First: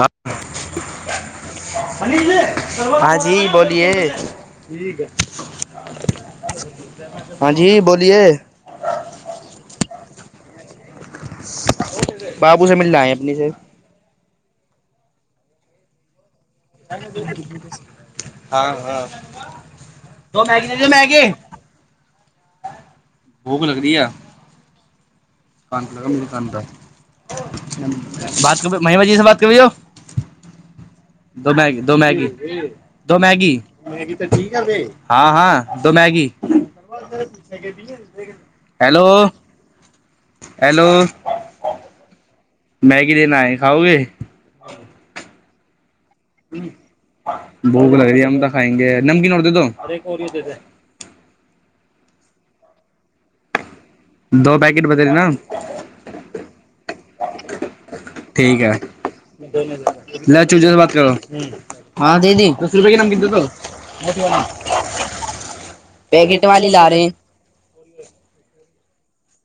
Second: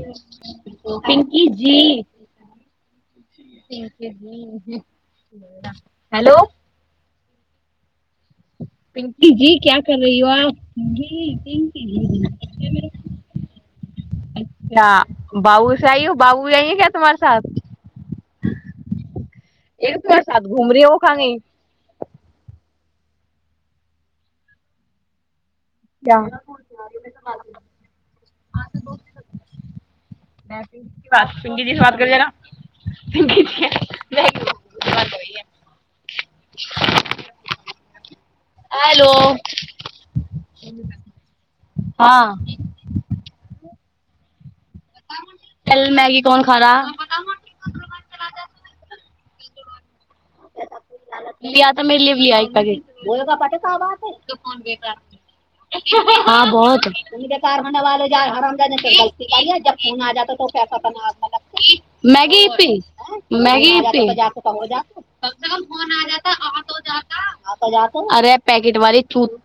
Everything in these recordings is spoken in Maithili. हँ पिंकी जी जी बोलिे पिंकी जी [unintelligible] हेलो हँ जी बोल पिंकी जी क्या कर रही हो आ बाबू से मिलना है अपने से ह बाबूसँ आइ हो बाबू जाइए क्या तुम्हारे साथ एक तर साथ घूम रही ओ खा गी भूक लग री है ात क्या महीमााजी से बात करबैौ [unintelligible] दो मेगी दो मैगी दो म हँ हँ दो मैगी [inaudible] पीछे दिय [unintelligible] हेलो हलो हाँ मैगी देना ह खाओगे [unintelligible] भोग लगी तऽ खायंगे नमकी और दे दो ओर ये दे दे [unintelligible] दो पैकेट बतैेल न [unintelligible] [unintelligible] कम से कमन ठीक है ले चूजे से बात करो हाँ दीदी दस रुपए की नमकीन दे दो मोटी वाली जी जाता जा अरे पैकेट वालेूत [unintelligible]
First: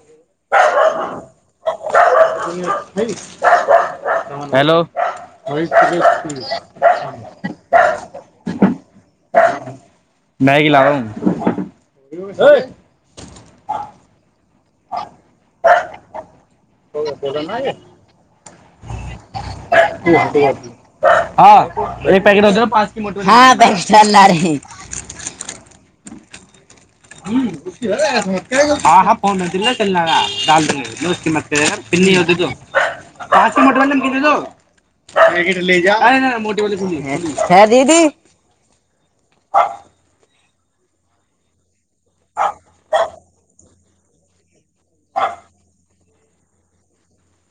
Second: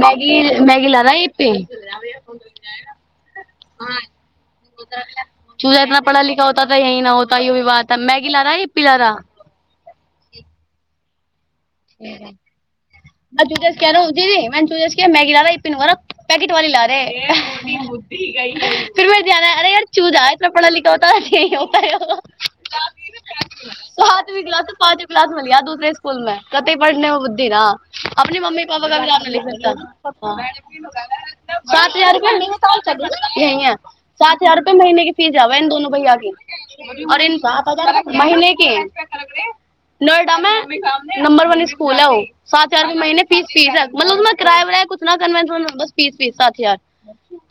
मैगी मैगी लारई पे हेलो चूझा इतना पढ़ा लिखा होता त यह ना होता य भी बात ह मैगी ला रहाै य पी ला रहा मैगी ला रहा हू [unintelligible] मैी ला रहा पिनारा पैकेट वाली ला रहे फर मे ध्यान अरे [unintelligible] चूजा इतना पढ़ा लिखा होता ह होता य एक पॅकेट होत ना पाच की मोठ हा पॅकेट आणणार हाथ भ आहे गलाता पाँचे क्लास म लियाा दूसरे स्कुलमे पे पढ़ने मे बुद्धि न अपने मम्मी पापा हा क बि हा जान फोन होतील ना लिखता चलणारा डाल दूंगे उसकी मत करे यार सात पिन्नी हजार होती तो रुप पाच की यहीै मोठे वाले नमकीन दे दो सात हजार रुपए महिने के फीस पैकेट आबै इ ले दोननो जा भैया अरे के ना मोटी वाली खुली है दीदी आरार महनेके नोएडामे नंबर वन सकूल हो सात चार महिने फीस फीस ह मतलब उमे किराआ उरा कछ न कन्वेंस बस फीस फीस सात हजार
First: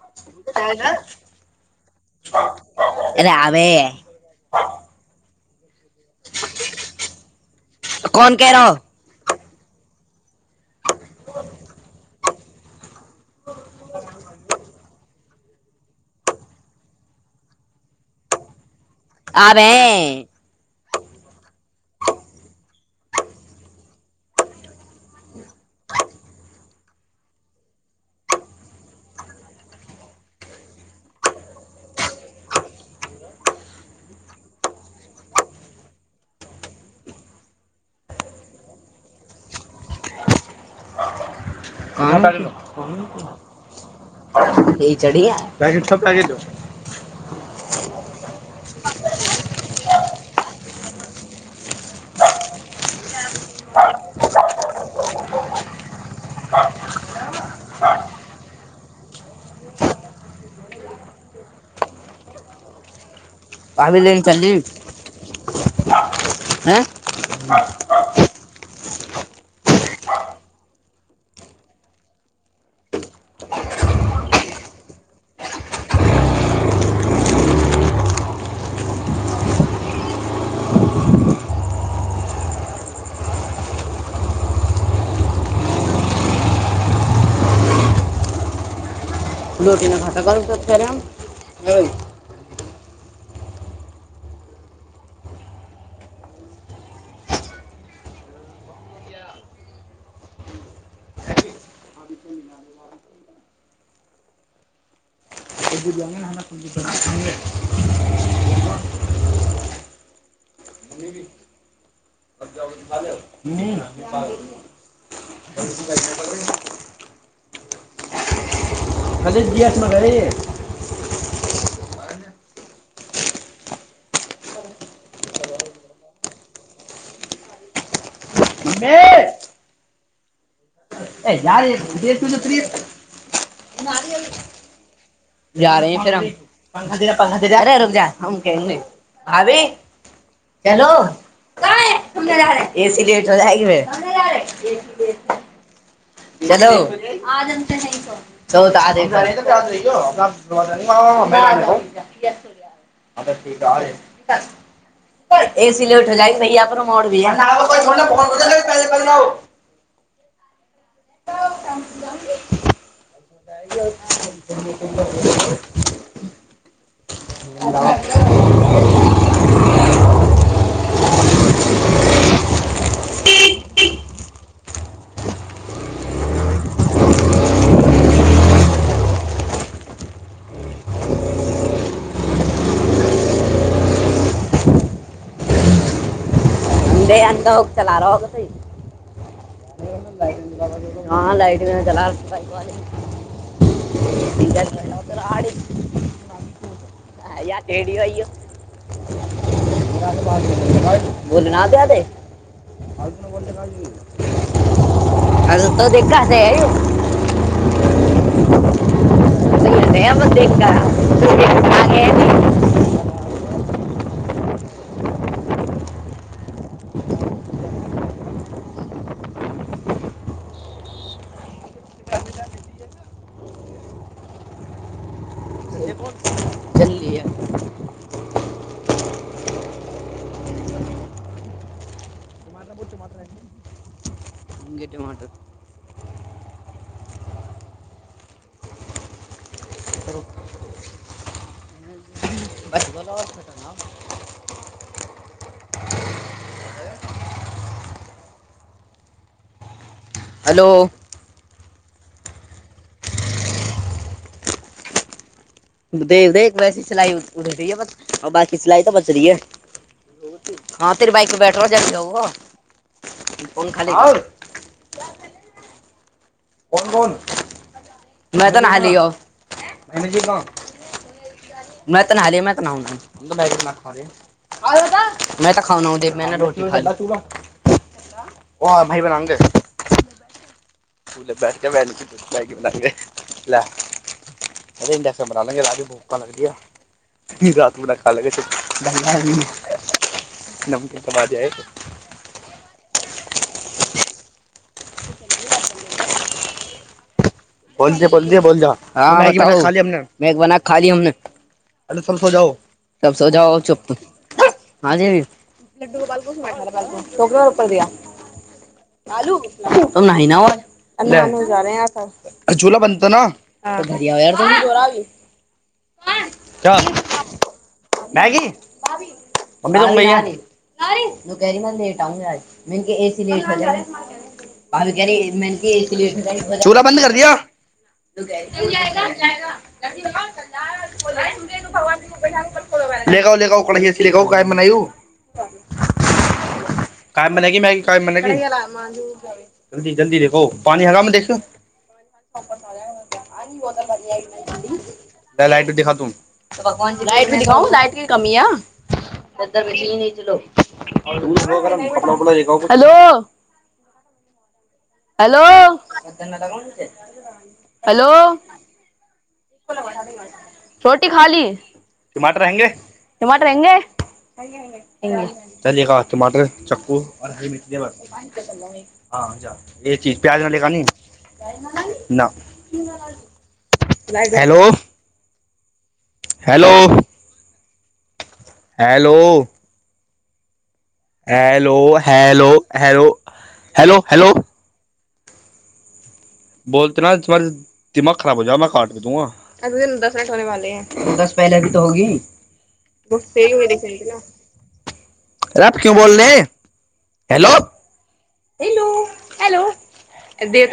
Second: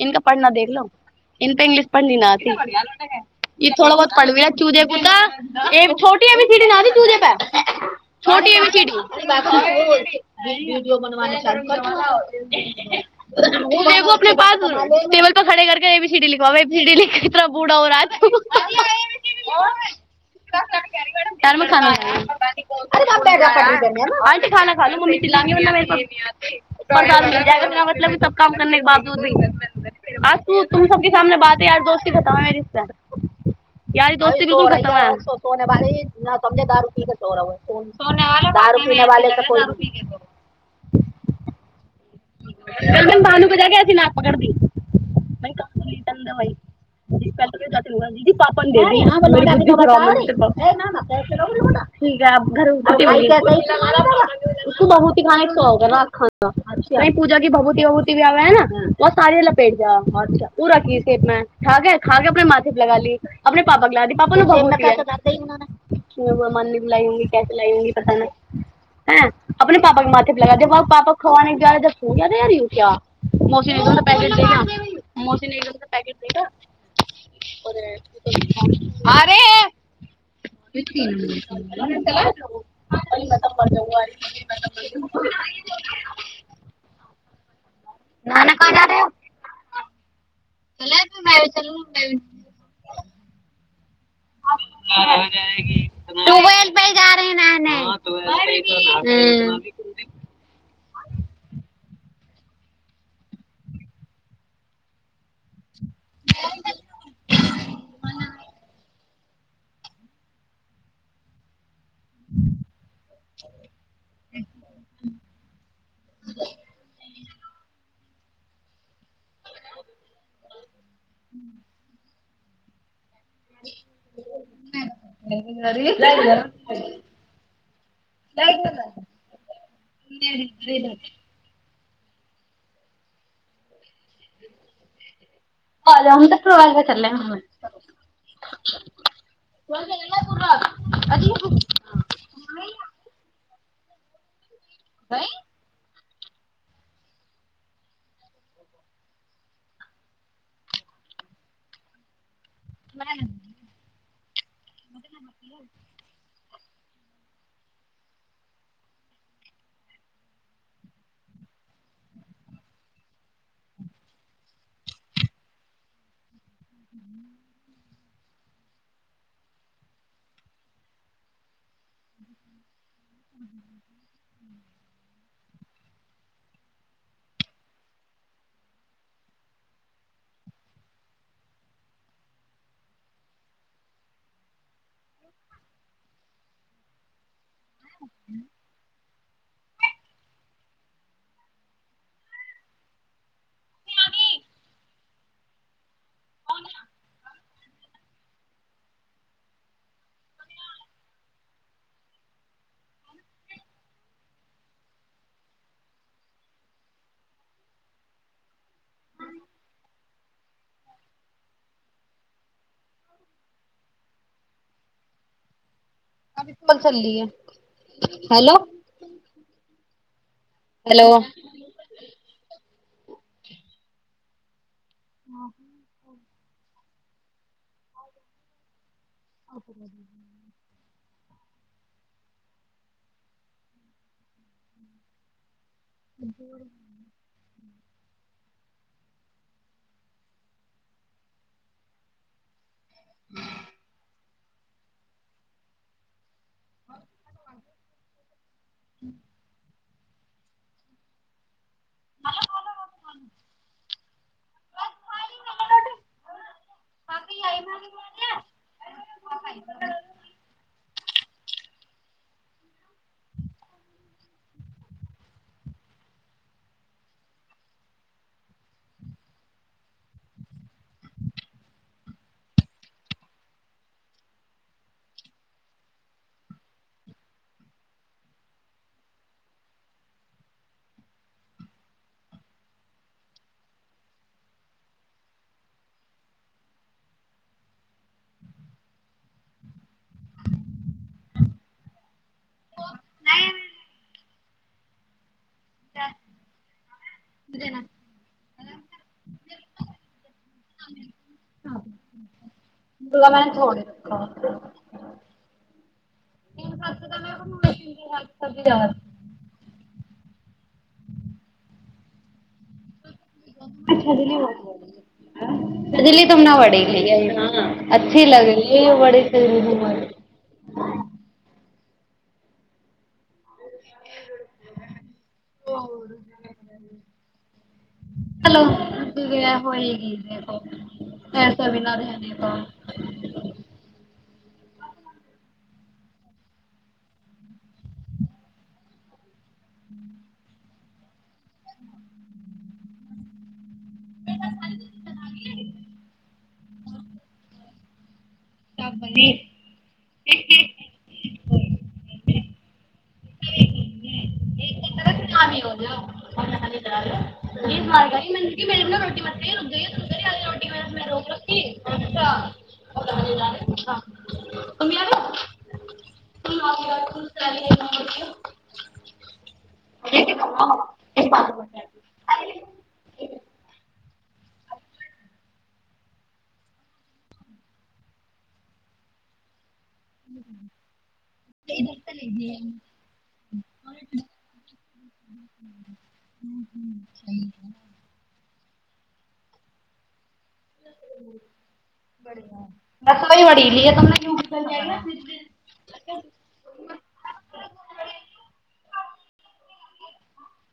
इनका पढ़ना देख लो इन तऽ इंग्लिश पढ़ नथ अरे ई अबे थोड़ बहुत पढ़बी र क दे पू तऽ ए छोटिय भी सीट न दी तू जेे पैर कोन क रहा हो जो बनने सा [unintelligible] एगो अपने पास तो खरे करके ए बी सी डी लिखवावे इतना बूढ़ा हो रहा है आबै धर्म खाना [unintelligible] [unintelligible] काम करने के बाबजूद भी आ तू तुम सबके सामने बात यार दोस्ती खताबै मे द ब समझे दारू की क सौर [unintelligible] कोनो दारु पिने वाले को क त कौन बू कज कसी न पकड़ द क ये चढ़िया पैकेट सब पैकेट दो [unintelligible] ज पल त जात ल दीी [unintelligible] ठ घर [unintelligible] उको बहुत ही खाने शौक ह र खा [unintelligible] यी पूजा क भभूती वभूति भ आबु है ने बहुत सारी लपेट जा ह्छा उ राी सेपमें ठाक है खाक अपने माथेप लगा ली अपने पापा अभी गला द लेने पपा चल रही मनी हैं बुलाई ही ली पता नहि ह अपने पापा के माथेप लगा दे पापा खवे कार त फू या त यार क्य [unintelligible] आरे [unintelligible] [unintelligible] [inaudible] नान कहाजा रहे हो [unintelligible] आ हो जयेगी टूबेल प ग रहे न ह [unintelligible] [inaudible] [inaudible] ह्म [inaudible] [inaudible] हजे गियास म ग [unintelligible] ह्म [inaudible] हा हा हा [unintelligible] ना [unintelligible] ए यार प्रिय [unintelligible] जा रहे ह फरा पंखा देगा कहा डेगा [unintelligible] भाभी चलो एसी लेट हो जाएगी [unintelligible] त यारे बे [unintelligible] चलो आज हम से नहि [unintelligible] [unintelligible] ए सी ले उठ जाइ सहिय पर मोड़ भी य न छ ने ब लल न [unintelligible] ह [inaudible] देे आ चलाारग स [unintelligible] हँ लाइटमे चला [unintelligible] आ [unintelligible] ओन [unintelligible] अ या ेडी भइ य [unintelligible] बोलना प्य त [unintelligible] प नबर चक [unintelligible] त देखगा से [unintelligible] त नहि ब देख देख [unintelligible] कभीर ी ह हलो [unintelligible] हेलो [unintelligible] ह [unintelligible] चल लिया अ [inaudible] होंगे टमाटर जर [unintelligible] बस बोलो और ह खतरनाक [unintelligible] ह [unintelligible] हेलो देख देख वैसी सिलई उधरै ब बी सिलइ तऽ बच रही ह हँ तेरी बइक प बैठ रह जल जाउ कोन खाली त कोन कोन नहि तऽ नहलीौ [unintelligible] नहि तऽ नालिय तऽ नहि [unintelligible] तऽ खााना उ दे रोटी खा [unintelligible] ओ भैबनन दे [unintelligible] पूल ब भने प्रस बै [unintelligible] ओ इडस बना लेे र भूखा लगदए [unintelligible] रात मरा खा लगै छै [unintelligible] नमकीन कब जाय [unintelligible] त [unintelligible] पजे पोजे [unintelligible] खाी [unintelligible] तब सोजा चुप त आ जे भी [unintelligible] छपरू त नी न [unintelligible] झूला बनता न घर भ [unintelligible] सजली तुम ने बड़ी अच्छी मैगी लगै बड़ीजीार [unintelligible] सी तू कह रही लेट आउंगा आज मन के ए सी लेट हो जा [unintelligible] आ चूला बन्द कर दिया [inaudible] हलो होएगी ऐसा बिना दे हने क [unintelligible] लगा लेग कहीै कह कमे नहि [unintelligible] कायममे ल की मै कायम ल जल्दी जल्दी देखो पी हा मे देखौ [unintelligible] क अपन [unintelligible] लाट दिा लट लाइट [unintelligible] कमआ बेो [unintelligible] हेलो ्वारा हेलो ने रोटी [unintelligible] रोटी खा ली टमाटर हंगे टमाटर हयंगे [unintelligible] चलियएा टमाटर च्कू औ हरी मिर्च [unintelligible] हँ ई चीज प्याज ने कानी [unintelligible] न हेलो हेलो हेलो [inaudible] हेलो हो हो हेलो हेलो [inaudible] बोलते न त्हार दिमाग ख़राब हो जाां काटके दूंगा [unintelligible] धोने वाले है बस पहिले भी त होगी [unintelligible] रप क्यों बोल रहे हैं hello [inaudible] Helo hello ए्ड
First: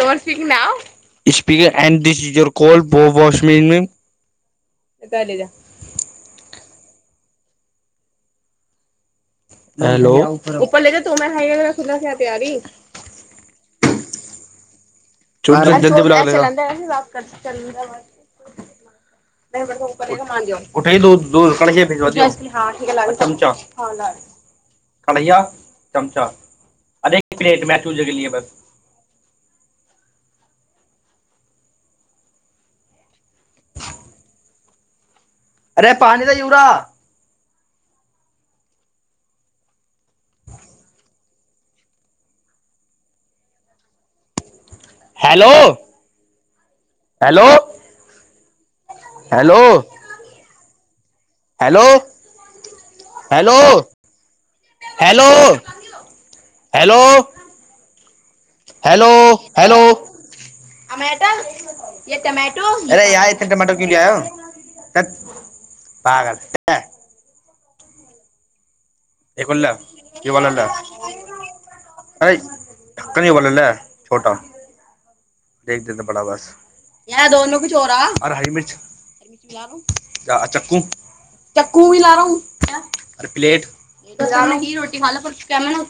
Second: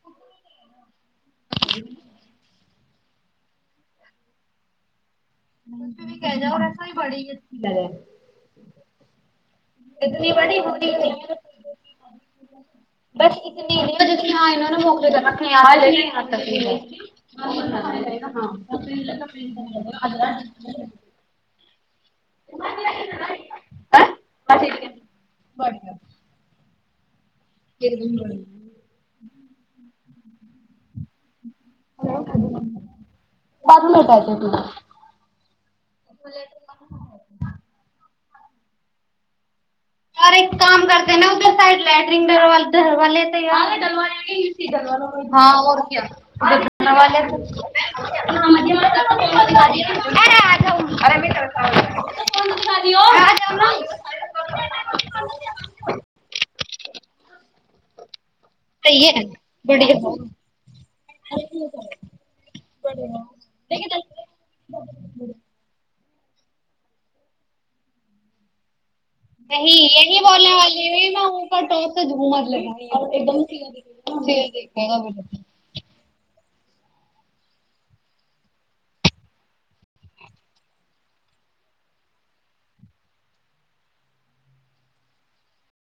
this is your call [unintelligible] बोवाश्मीमे [unintelligible] भी कह जा वऐसा भी बड़ी ही अच्छी लै हेलो इतनी बड़ी ऊपर ले जा तो मैं हाईवे खुला से आती यारी बस इतनी [unintelligible] चुप चुप जल्दी बुला लेगा हँंना ने म [unintelligible] [unintelligible] उठाए दूध केँ भेज द चमचा कलया चमचा [unintelligible] अधे केट मैचूजके लिए बस [unintelligible] ह बाजू भटा छै तरा [unintelligible] अरे पान त यूरा यार एक काम करते न उ तर साइड लेट्रिंग ते रवे [unintelligible] ह हेलो ओर क्या हेलो [unintelligible] हेलो अरे आ जाओ हेलो आ जाओ हेलो ना हेलो हेलो सही हेलो है हेलो बढ़िया टमाटो य टमाटो अरे य इते टमाटो क्य ल आयौ [inaudible] पागल एको ले नहीं यही ये वाला बोलने ले वाली है ने हकर टोर से अरे झूमर लगा है ढक्कन ये एकदमी वाला ले छोटा क कहना भ ल [unintelligible] देख देते बड़ा बस य दोन कुछ हो रहा आर हरि मिर्च चा चाकू चाकू भी लड़ाहु ओर पलेट रोटी खाला पर [unintelligible]